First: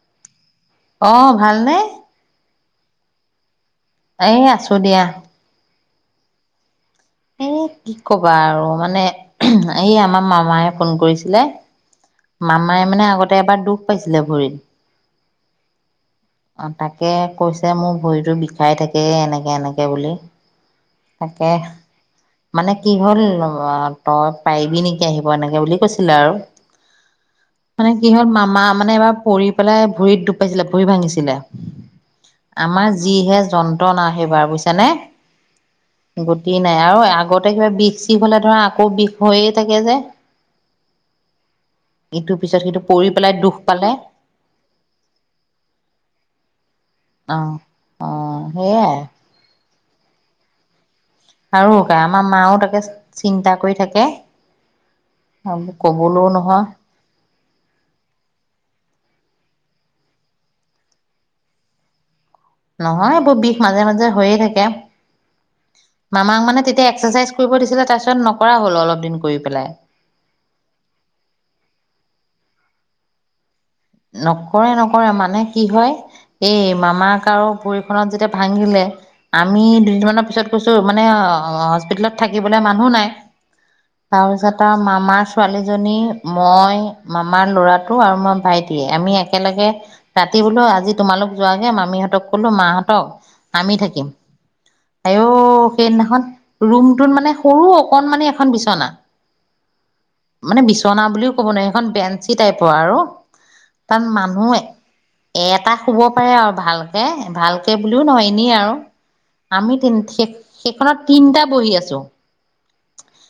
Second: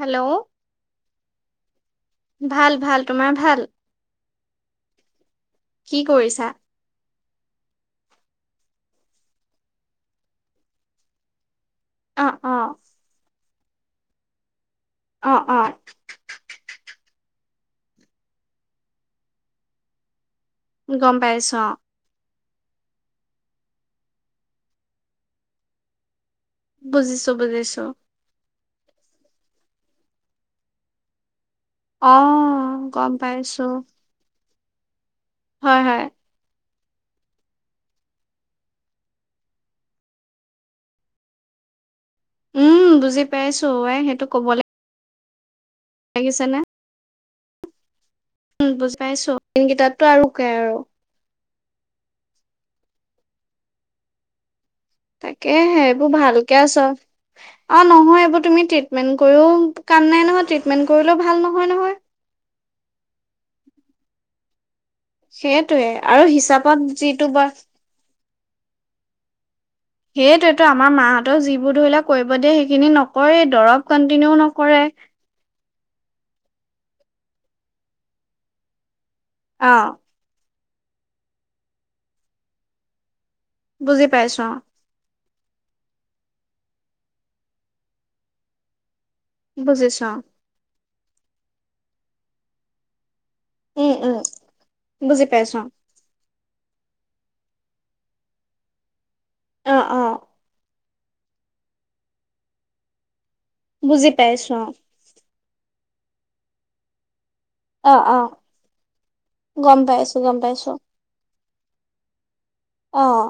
Hello অঁ ভালনে? ভাল - ভাল তোমাৰ ভাল? এ আছো দিয়া! কি কৰিছা? এ কি কবা আৰু মানে এই আমাৰ মামাই ফোন কৰিছিলে অ অ মামাই মানে আগত এবাৰ দুখ পাইছিলে ভৰিত, অ-অ অ তাকে কৈছে মো ভৰিতটো বিষাই থাকে এনেকে - এনেকে বুলি৷ গম তাকে পাইছো অ'। মানে কি হ'ল ম, তই পাৰিবি নেকি আহিব এনেকে বুলি কৈছিলে আৰু। বুজিছো বুজিছো। মানে কি হ'ল মামা মানে এবাৰ পৰি পেলাই ভৰিত দুখ পাইছিলে, ভৰি ভাঙিছিলে। অ আমাৰ গম যিহে পাইছো যন্ত্ৰণা সেইবাৰ, বো তেনে হয় হয়। বেয়াও আৰু আগতে কিবা বিষ-চিষ হ'লে ধৰা আকৌ বিষ হৈয়ে থাকে যে। ইটোৰ পিছত সিটো উম পৰি বুজি পেলাই দুখ পাইছো পালে। আই সেইটো কবলৈ লাগিছে নে? অ' অ উম সেইয়াই বুজি পাইছো [unintelligible] কেইটাত তো আৰু উকাই আৰু। আৰু উকাই, আমাৰ মাও তাকে চিন্তা কৰি থাকে। তাকেহে, এইবোৰ কবলৈও ভালকে নহয় আছ, অ' নহয় এইবোৰ তুমি ট্ৰিটমেন্ট কৰিও কাম নাই নহয় ট্ৰিটমেন্ট কৰিলেও ভাল নহয় নহয়। নহয় এইবোৰ বিষ মাজে-মাজে হৈয়ে থাকে। সেইটোয়ে আৰু মামাক মানে হিচাপত তেতিয়া যিটো এক্সাৰচাইজ বয় কৰিব দিছিলে তাৰপিছত ন কৰা হ'ল অলপ দিন কৰি পেলাই সেইটোৱেটো আমাৰ মাহঁতেও যিবোৰ ধৰি লোৱা কৰিব দিয়ে সেইখিনি নকৰেই, দৰৱ নকৰে নকৰে মানে। কি হয় এই মামাক আৰু ভৰিখনত যেতিয়া ভাঙিলে আমি অ দুদিনমানৰ পিছত কৈছো মানে অ' হস্পিতেলত থাকিবলে মানুহ নাই। বুজি পাইছো অ তাৰপিছত আৰু মামাৰ ছোৱালীজনী, মই, মামাৰ ল'ৰাটো আৰু মই ভাইটি [unintelligible] আমি একেলগে, বুজিছো ৰাতি বোলো আজি তোমালোক যোৱাগে মামীহঁতক ক'লো, মাহঁতক আমি অ উম থাকিম। উম বুজি আইঅ' পাইছো সেইদিনাখন ৰুমটোত মানে সৰু অকনমানি এখন বিচনা। অ অ মানে বিচনা চনা বুলিও ক'ব নোৱাৰি, সেইখন বেঞ্চি টাইপৰ আৰু। তাত বুজি মানুহ, পাইছো এটা শুব পাৰে আৰু ভালকে। ভালকে অ বুলিও অ নহয় এনেই আউ আমি গম তিন পাইছো সেই গম পাইছো সেইখনত তিনিটা বহি আছো অঁ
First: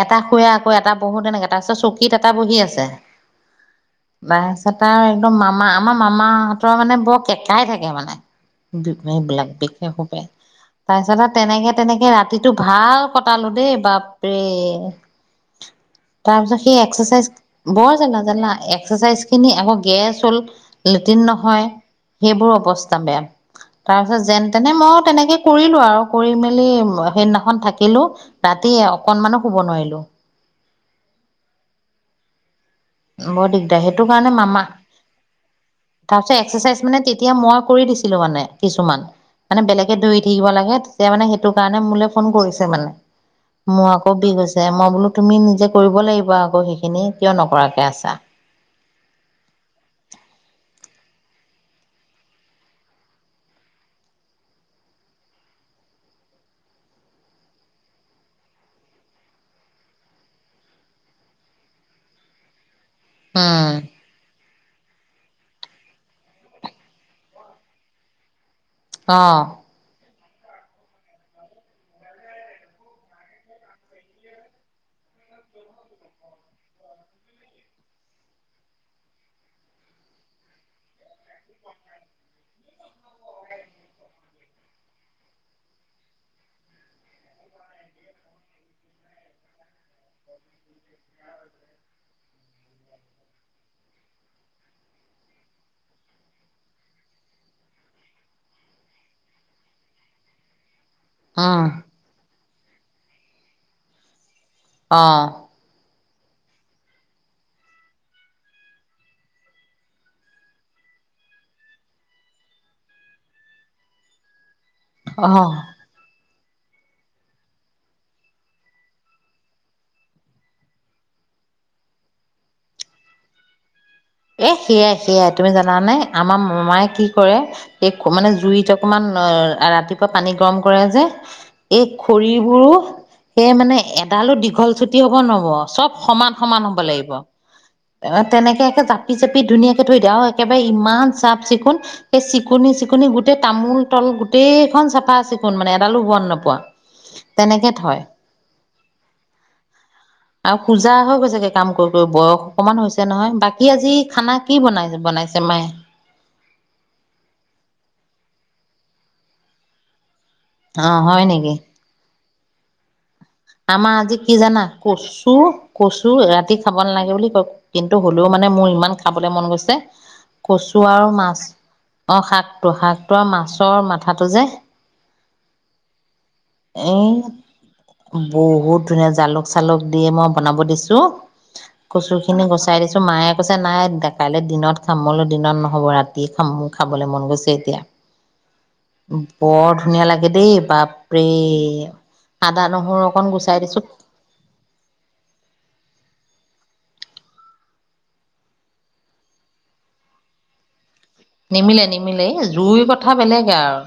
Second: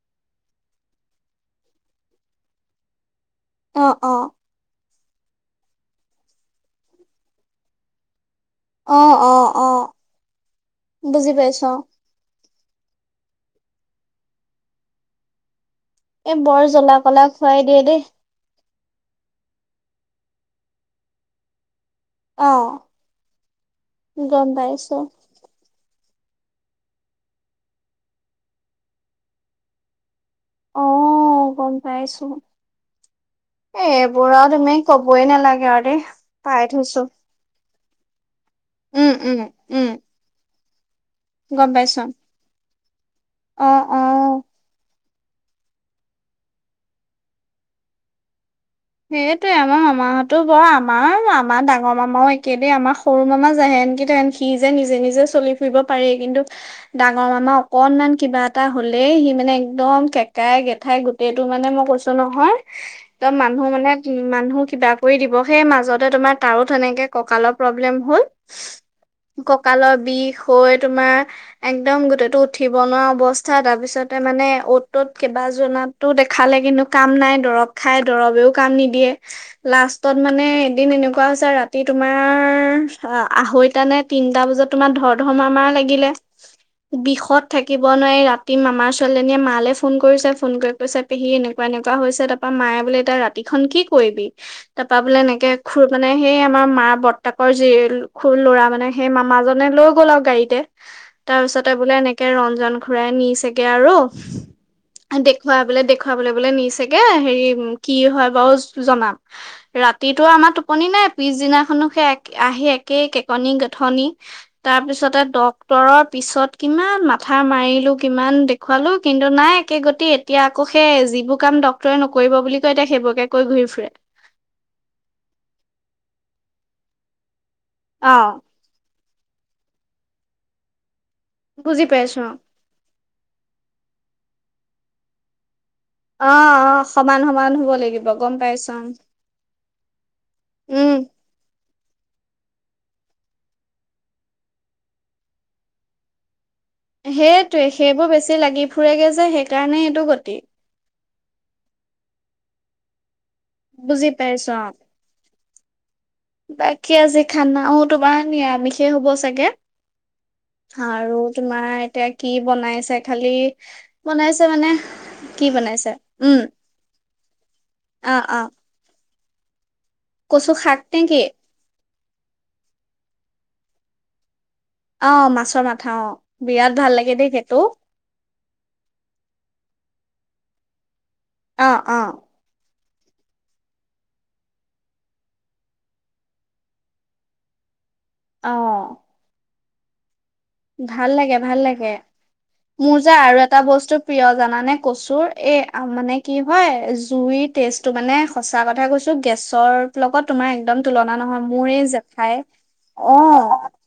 এটা শুৱে আকৌ এটা বহো তেনেকে তাৰপিছত চকীত এটা বহী আছে অ অ ৷ বাই চ [unintelligible] তাৰ একদম মামা আমাৰ মামাহঁতৰ মানে বৰ কেঁকাই থাকে মানে! অ অ সেইবিলাক অ বিশেষৰূপে তাৰপিছত আৰু বুজি পাইছো তেনেকে তেনেকে ৰাতি [unintelligible] টো ভাল কটালো দেই বাপৰে! এই তাৰ পিছত বৰ সেই জ্বলা কলা এক্সাৰচাইজ খুৱাই দিয়ে বৰ দেই জেগা জানা? ফচাইছখিনি আকৌ গেছ হল। লেটিন নহয়, অ সেইবোৰ অৱস্থা বেয়া তাৰ পিছত গম যেন তেনে পাইছো মই তেনেকে কৰিলো আৰু৷ কৰি মেলি সেইদিনাখন থাকিলো, ৰাতি অকনমানো শুব নোৱাৰিলো। অ গম পাইছো৷ বৰ এ দিগদাৰ সেইটো এইবোৰ কাৰণে আৰু মামা তুমি কবই নালাগে আৰু দেই তাৰপিছত পাই এক্সাৰচাইজ থৈছো মানে তেতিয়া মই কৰি দিছো। ছিলোমানে। কিছুমান উম উম মানে উম বেলেগে দৌৰি থাকিব লাগে এতিয়া মানে সেইটো গম কাৰণে পাইছো মোলে ফোন কৰিছে মানে। অ মোৰ আকৌ অ বিষ হৈছে মই বোলো তুমি নিজে কৰিব লাগিব আকৌ সেইখিনি কিয় নকৰা? কে আছা সেইটোয়ে আমাৰ মামাহতো বৰ আমাৰ ডাঙৰ মামাও একেদেই আমাৰ সৰু মামা যেহেনকিতিহেন সি যে নিজে নিজে চলি ফুৰিব পাৰেই কিন্তু ডাঙৰ মামা অকনমান কিবা এটা হলেই সি মানে একদম কেকাই গেঠাই গোটেইটো মানে মই কৈছো নহয়! মানুহ উম মানে মানুহ কিবা কৰি দিব সেই মাজতে তোমাৰ তাৰো তেনেকে কঁকালৰ প্ৰব্লেম হ'ল অহ ককালৰ বিষ হৈ তোমাৰ একদম গোটটো উঠিব নোৱাৰা অৱস্থা তাৰপিছতে মানে অ'ত ত'ত কেইবাজনাতো দেখালে কিন্তু কাম নাই দৰৱ খাই দৰৱেও কাম নিদিয়ে লাষ্টত মানে এদিন এনেকুৱা হৈছে ৰাতি তোমাৰ আঢ়ৈটা নে তিনটা বজাত তোমাৰ ধৰ ধৰ মাৰ মাৰ লাগিলে বিষত থাকিব নোৱাৰি ৰাতি মামাৰ ছোৱালীজনীয়ে মালৈ ফোন কৰিছে ফোন কৰি কৈছে পেহী এনেকুৱা এনেকুৱা হৈছে তাৰাপা মায়ে বোলে এতিয়া ৰাতিখন কি কৰিবি তাপা বোলে এনেকে খুৰ মানে সেই আমাৰ মাৰ বৰ্তাকৰ যি খুৰ ল'ৰা মানে সেই মামাজনে লৈ গ'ল আউ গাড়ীতে তাৰ উম পিছতে বোলে এনেকে ৰন জন ঘুৰাই নিছেগে আৰু অহ দেখুওৱা বোলে দে খোৱাবলৈ বোলে নিছেগে হেৰি কি হয় বাৰু জনাম ৰাতিটো আমাৰ টোপনি নাই পিছদিনাখনো সে এক আহি একেই কেকনি গেথনি ৷ তাৰপিছতে অহ। ডক্তৰৰ পিছত কিমান মাথা মাৰিলোঁ কিমান দেখুৱালো কিন্তু নাই একে গতি এতিয়া আকৌ সেই যিবোৰ কাম ড্ক্তৰে নকৰিব বুলি এতিয়া সেইবোৰকে কৈ ঘূৰি ফুৰে ৷ এ সেয়াই - সেয়াই তুমি জানা নে আমাৰ মামাই কি কৰে? অ [unintelligible] মানে জুইত অকমান অ' ৰাতিপুৱা পানী গৰম কৰে যে বুজি এই পাইছো খৰিবোৰো সে মানে এ তালো দীঘল-ছুটি হ'ব নহ'ব। চব সমান অ' সমান হ'ব অ' লাগিব। সমান-সমান হ'ব লাগিব গম পাইছো পি ধুনীয়াকে থৈ দিয়ে। আও একেবাৰে উম ইমান চাফ-চিকুণ সেই চিকুনি-চিকুনি গোটেই তামোল তল গোটেইখন চাফা-চিকুণ মানে এডালো বন নোপোৱা সেইটোৱে, তেনেকে থয় সেইবোৰ বেছি লাগি ফুৰেগে যে সেইকাৰণে এইটো গতি। গে কাম কৰি কৰি, বয়স অকমান হৈছে নহয়। বাকী আজি বুজি খানা পাইছো কি অ'। বনাই বনাইছে মায়ে বাকী আজি খানাও তোমাৰ নিৰা আমিষে হ'ব চাগে। অ আৰু হয় নেকি তোমাৰ এতিয়া কি বনাইছে? খালি আমাৰ আজি কি বনাইছে জানা মানে কি কচুৰ, বনাইছে কচু উম ৰাতি খাব নালাগে বুলি ক কিন্তু অ হ'লেও অ মানে মোৰ ইমান খাবলৈ মন গৈছে শাক কচু নে আৰু কি মাছ অ' শাকটো, শাকটো আৰু মাছৰ মাথাটো যে অ' মাছৰ মাথা অ', বিৰাট ভাল এই লাগে দেই সেইটো বহুত ধুনীয়া, জালুক-চালুক দিয়ে মই বনাব দিছোঁ অ অ কচুখিনি গছ চাই দিছো মায়ে কৈছে নাই, কাইলৈ দিনত খাম। মই বোলো দিনত নহ'ব ৰাতিয়ে খাম, মোৰ খাবলৈ মন গৈছে এতিয়া। অ'। বৰ ধুনীয়া লাগে দেই ভাল বাপৰে লাগে ভাল লাগে মোৰ নহৰু যে অকণ আৰু গুচাই এটা দিছো বস্তু প্ৰিয় জানানে কচুৰ, এ মানে কি হয় জুইৰ টেষ্টটো মানে সঁচা কথা কৈছো, গেছৰ লগত তোমাৰ একদম তুলনা নহয়, মোৰ নিমিলে এই নিমিলে জেঠাই। জুইৰ কথা বেলেগে অ', আৰু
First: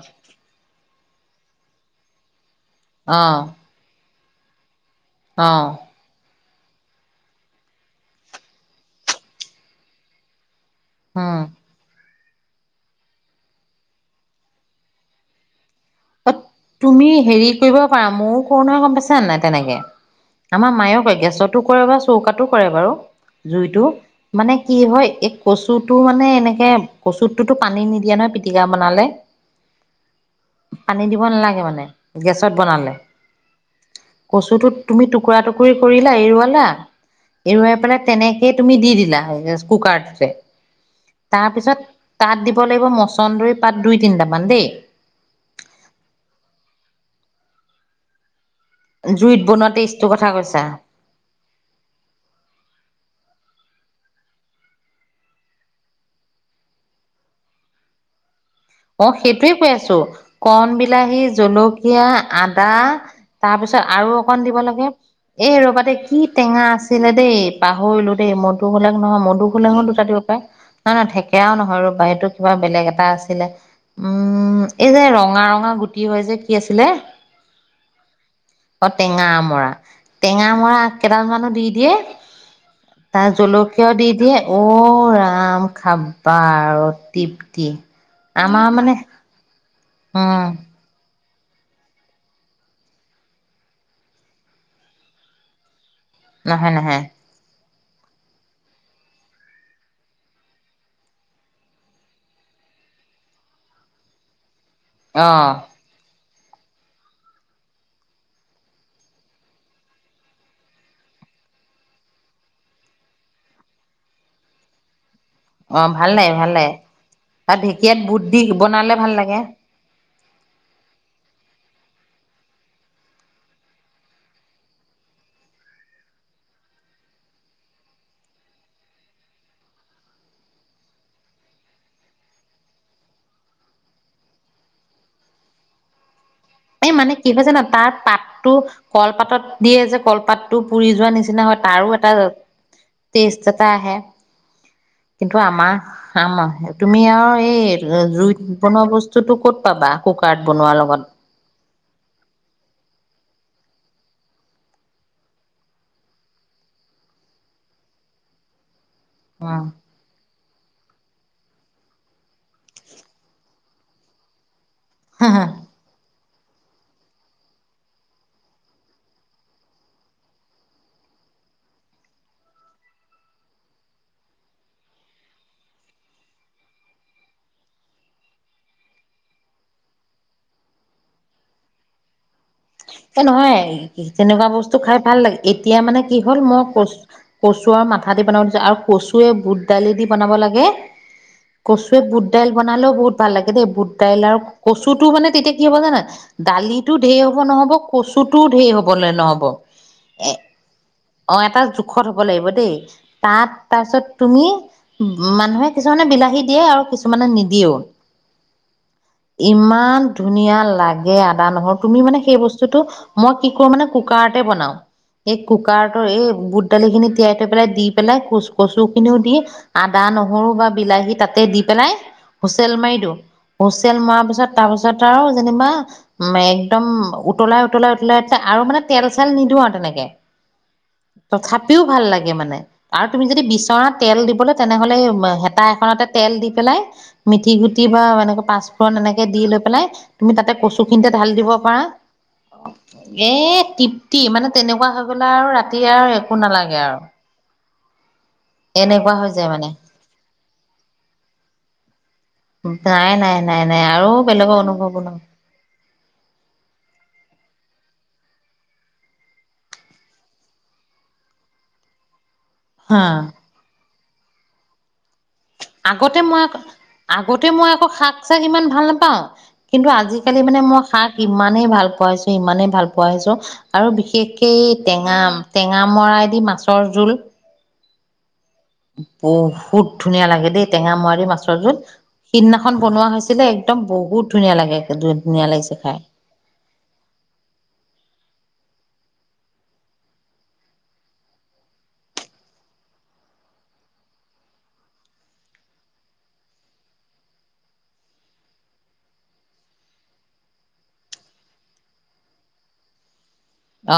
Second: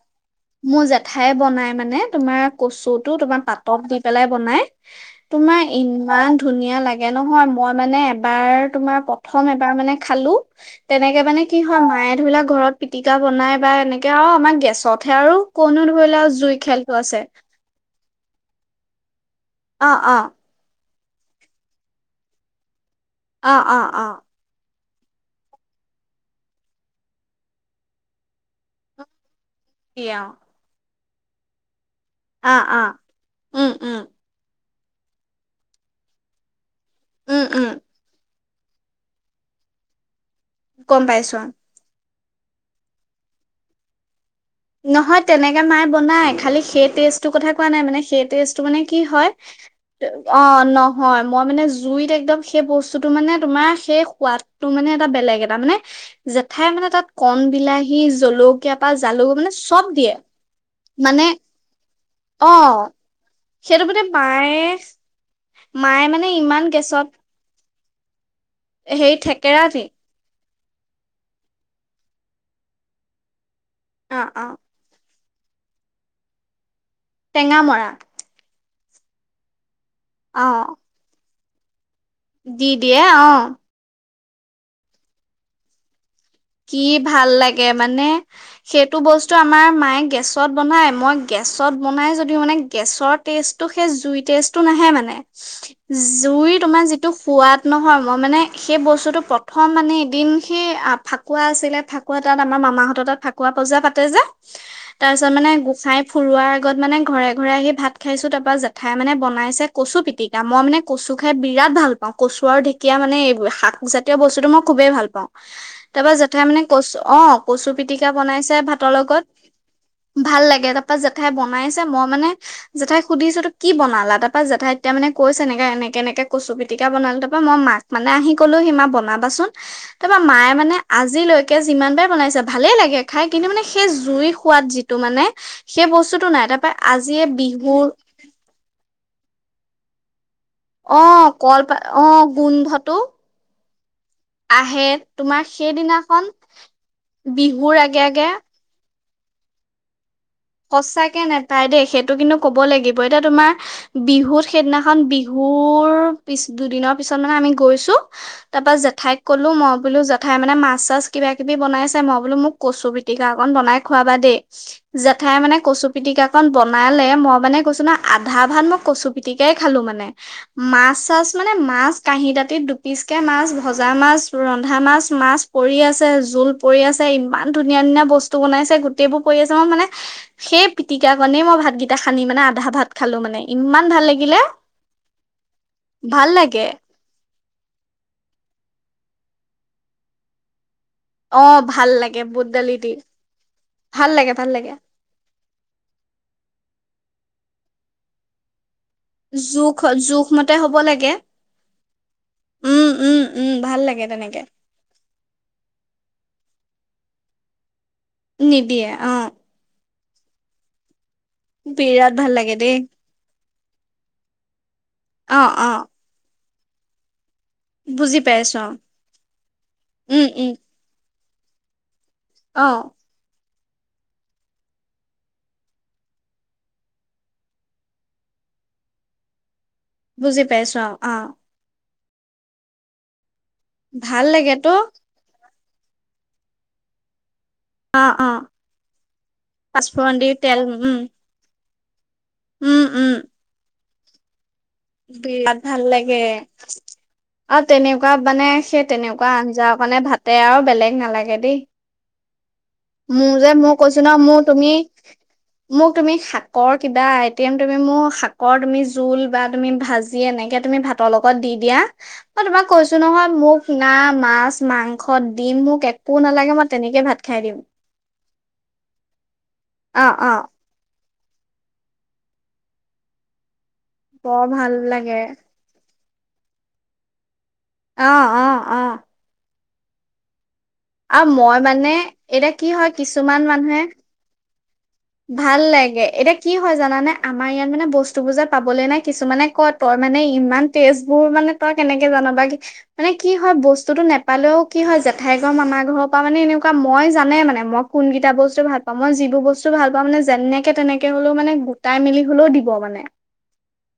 মোৰ জেঠাই নাই মানে, তোমাৰ কচুটো অ তোমাৰ পাতত দি পেলাই বনাই। অ তোমাৰ ইমান। ধুনীয়া লাগে নহয়। মই মানে এবাৰ তোমাৰ প্ৰথম এবাৰ মানে খালো। তেনেকে উম মানে কি হয় মায়ে। ধৰিলাক ঘৰত পিটিকা বনাই বা এনেকে আৰু আমাৰ গেছত হে আৰু কনো ধৰিলা। তুমি হেৰি কৰিব পাৰা ময়ো কৰো নহয় গম পাইছা নাই। তেনেকে অ অ আমাৰ মায়েও‌ কৰিব পাৰে। গেছতো কৰে বা চৌকাতো কৰে বাৰু। অ অ জুইটো অ মানে। কি হয়, এই কচুটো মানে এনেকে কচুটোতো পানী নিদিয়া নহয় পিটিকা বনালে। তিয়াও। পানী দিব। দিব নালাগে মানে। গেছত অ বনালে উম উম কচুটোত। তুমি টুকুৰা টুকুৰি কৰিলা এৰুৱালা। উম উম এৰোৱাই পেলাই তেনেকে। সেই তুমি দি দিলা কুকাৰটোতে। গম পাইছো। তাৰপিছত তাত দিব লাগিব মছন্দৰী পাত দুই তিনিটামান। দেই নহয় তেনেকে মায়ে বনাই। খালি সেই টেষ্টটোৰ কথা কোৱা নাই মানে সেই টেষ্ট। মানে কি হয় জুইত বনোৱা টেষ্টটোৰ কথা অ কৈছা নহয়। মই মানে জুইত একদম সেই বস্তুতটো মানে তোমাৰ। সেই সোৱাদটো মানে এটা বেলেগ এটা মানে জেঠাই মানে তাত কণ বিলাহী জলকীয়া। জলকীয়া বা জালুক মানে। কি কৈ চব আছো দিয়ে কণ বিলাহী মানে জলকীয়া অ আদা সেইটো তাৰপিছত মানে আৰু অকন দিব মায়ে লাগে। এই ৰবা দে মায়ে কি মানে টেঙা ইমান গেছত আছিলে দেই। পাহৰিলো। দেই মধুহোলেঙ হেৰি নহয় থেকেৰা মধুহোলেঙ দি দুটা দিব পাৰে। নাই নহয় ঠেকেৰাও নহয় ৰবা' এইটো কিবা বেলেগ এটা আছিলে। অ অ উম এই যে ৰং। ৰঙা ৰঙা গুটি হয় যে কি আছিলে। টেঙামৰা। অ টেঙামৰা। টেঙামৰা আগ কেইডাল মানো। দি দিয়ে। দি দিয়ে অ ৷ দে ঔ ৰাম খাব কি ভাল লাগে মানে আমাৰ মানে সেইটো বস্তু আমাৰ মায়ে উম গেছত বনাই মই গেছত বনাই যদিও মানে গেছৰ টেষ্টটো সেই জুই টেষ্টটো নাহে মানে৷ জুই নহয় তোমাৰ নহয় যিটো সোৱাদ নহয় মই মানে সেই বস্তুটো প্ৰথম মানে এদিন সেই ফাক কুৱা আছিলে ফাকুৱা তাত আমাৰ মামাহঁত তাত ফাকুৱা পজা পাতে যে তাৰ পিছত মানে অ', গোসাঁই ফুৰোৱাৰ আগত মানে ঘৰে-ঘৰে আহি ভাত খাইছো তাৰ পৰা জেঠাই মানে বনাইছে কচু পিতিকা মই মানে কচু খাই বিৰাট ভাল পাওঁ কচু আৰু ঢেঁকীয়া মানে এই শাক জাতীয় বস্তুতটো মই খুবেই ভাল পাওঁ৷ অ', ভাল তাপা লাগে জেঠাই ভাল মানে লাগে কচ অঁ আৰু কচু ঢেকীয়াত পিতিকা বুট দি বনাইছে ভাত বনালে ভাল লগত৷ লাগে। ভাল লাগে তাপা জেঠাই বনাইছে মই মানে জেঠাইক সুধিছো এতো কি বনালা তাপা জেঠাই এতিয়া মানে কৈছে এনেকে-এনেকে এনেকে কচু পিতিকা বনালো তাৰপা মই মাক মানে আহি কলো সি মা বনাবাচোন তাৰপা মায়ে মানে আজিলৈকে যিমান পাৰে বনাইছে ভালেই লাগে খাই কিন্তু মানে সেই জুইৰ সোৱাদ যিটো মানে সেই বস্তুতটো নাই তাপ এই মানে কি হৈ জানা তাত পাতটো কলপাতত দিয়ে যে কলপাত অঁ কলপা অঁ গোন্ধটো! তা হে আহে কিন্তু তোমাৰ আমা সেইদিনাখন তুমি আৰু এই বিহুৰ আগে আগে জুইত বনোৱা বস্ত তুটো ক'ত পাবা? কুকাৰট বনোৱা লগত সঁচাকে নেপায় দেই সেইটো কিন্তু ক'ব লাগিব এতিয়া তোমাৰ বিহুত সেইদিনাখন বিহুৰ পিছ দুদিনৰ পিছত মানে আমি গৈছো তাৰপা জে ঠাইত কলো উম, মইবলো জেঠাই খাই মানে মাছ চাছ কিবা কিবি বনাইছে মই বোলো মোক কছো পিতিকা অকন বনাই খুৱাবা দেই ঠাই মানে কচু পিটিকা অকণ বনালে মই মানে কৈছো ন আধা ভাত মই কচু পিটিকাই খালো মানে মাছ চাছ মানে মাছ কাঁহী দাঁতিত দুপিচ কে মাছ ভজা মাছ ৰন্ধা মাছ- মাছ পৰি আছে জোল পৰি আছে ইমান ধুনীয়া - ধুনীয়া বস্তু বনাইছে গোটেই বোৰ পৰি আছে মই মানে সেই পিটিকা কনেই মই ভাতগেইটা সান্দি মানে আ এ নহয় তেনেকুৱা বস্তু খাই ভাল লাগে এতিয়া মানে কি ভাল হ'ল মই লাগে কচ কচুৰ আৰু মাথা দি বনাব দি আৰু কচুৱে বুট দালি দি বনাব লাগে, অ ভাল কচুৱে লাগে বুট দাইল দালি বনালেও দি বহুত ভাল লাগে দেই বুট ভাল দাইল লাগে আৰু ভাল লাগে কচুটো মানে তেতিয়া কি হ'ব জানা দালিটো ঢেই নহ'ব-নহ'ব কচুটোও ধেৰ হ'ব হ'লে নহ'ব জোখ জোখ এ মতে হ'ব লাগে অ এটা জোখত হ'ব লাগিব দেই উম উম তাত উম ভাল লাগে তাপিছত তেনেকে তুমি মানুহে কিছুমানে বিলাহীত দিয়ে আৰু কিছুমানে নিদিয়েও৷ নিদিয়ে, অ'। ইমান ধুনীয়া লাগ গে আদা-নহৰু তুমি বিৰাট মানে ভাল সেই লাগে বস্তু দেই যিটো মই কি কৰো মানে কুকাৰতে বনাও এই অ অ কুকাৰটো এই বুট দালিখিনি তিয়াই পেলাই দি পেলাই বুজি পাইছো অ কচ-কচুখিনিও দি উম আদা-নহৰু উম বা বিলাহী তাতে তে দি পেলাই। অ হুচেল মাৰি দিও হুচেল মৰা পিছত তাৰ পিছত আৰু যেনিবা, উম একদম উত উতলাই-উতলাই-উতলাই আৰু মানে তেল-চেল নিদিওঁ আৰু। তেনেকে, বুজি পাইছো অ অ তথাপিও ভাল লাগে মানে, আৰু তুমি যদি বিচৰা তেল ভাল দিবলৈ লাগেতো তেনেহ'লে টাৱা এখনতে তেল দি পেলাই মিঠি গুটি বা অ অ এনেকৈ পাঁচফুৰণ এনেকে দি লৈ পেলাই, পাঁচফোৰণ দি তুমি তাতে তেল উম কচুখিনিতে ঢালি দিব পাৰা। উম উম এ-টি টি মানে তেনেকুৱা হৈ গ'লে আৰু বিৰাট ৰাতি ভাল আৰু লাগে একো নালাগে আৰু তেনেকুৱা মানে সেই এনেকুৱা হৈ তেনেকুৱা যায় মানে আঞ্জা অকণে ভাতে আৰু বেলেগ নালাগে দেই। নাই মোৰ নাই যে নাই মই নাই কৈছো ন আৰু মোৰ বেলেগৰ তুমি অনুভৱো নহয়। মোক তুমি শাকৰ কিবা আইতেম তুমি মোক, শাকৰ কিবা জোল বা তুমি ভাজি এনেকে তুমি ভাতৰ লগত দিয়া মই তোমাক কৈছো হা নহয়, মোক না মাছ-মাংস মুখত দিম মোক একো নালাগে মই তেনেকেইে ভাত খাই আগতে দিম। মই আকৌ শাক-চাক ইমান ভাল নাপাওঁ, কিন্তু অ অ আজি-কালি মানে মই শাক ইমানেই ভাল পোৱা হৈছো, ইমানেই ভাল পোৱা হৈছো আৰু বৰ বিশেষকে এই ভাল লাগে টেঙা, টেঙা অমৰাই দি মাছৰ জোল। অ' অ'। বহু বহুত ধুনীয়া লাগে দেই। টেঙামৰা দি আৰু মই মাছৰ জোল, মানে এতিয়া কি সিদিনাখন হয় বনোৱা কিছুমান হৈছিলে মানুহে একদম বহুত ধুনীয়া লাগে। ধুনীয়া ভাল লাগিছে খাই লাগে এতিয়া কি হয় জানানে আমাৰ ইয়াত মানে বস্তু বোৰ যে পাব বলে নাই কিছুমানে কয় তই মানে ইমান টেষ্ট বোৰ মানে তই কেনেকে জানে বা মানে কি হয় বস্তুটো নোপালেও কি হয় জেঠাই ঘৰ মামাৰ ঘৰৰ পা মানে এনেকুৱা মই জানে মানে মই কোন কেইটা বস্তু ভাল পাওঁ মই যিবোৰ বস্তু বস্তু ভাল পাওঁ মানে যেনেকে তেনেকে হলেও মানে গোটাই মিলি হলেও দিব মানে৷ অ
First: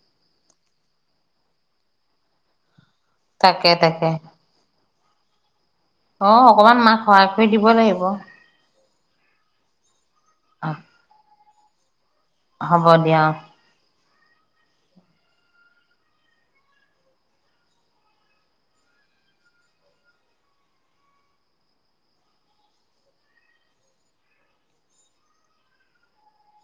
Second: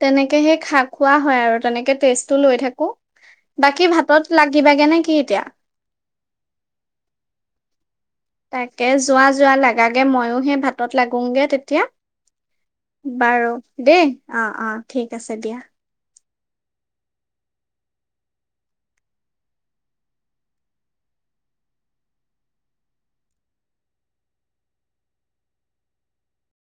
তেনেকে সেই খাক খোৱা হয় আৰু তেনেকে টেষ্টটো লৈ থাকো৷ তাকে বাকী তাকে ভাতত লাগিবাগে নে ক? কি এতিয়া? অ অকমান মাক সহায় কৰি দিব লাগিব৷ তাকে যোৱা-যোৱা লাগা৷ ময়ো সেই অ ভাতত লাগুগে এতিয়া? হ'ব দিয়া অ বাৰু দেই! অ-অ ঠিক আছে দিয়া৷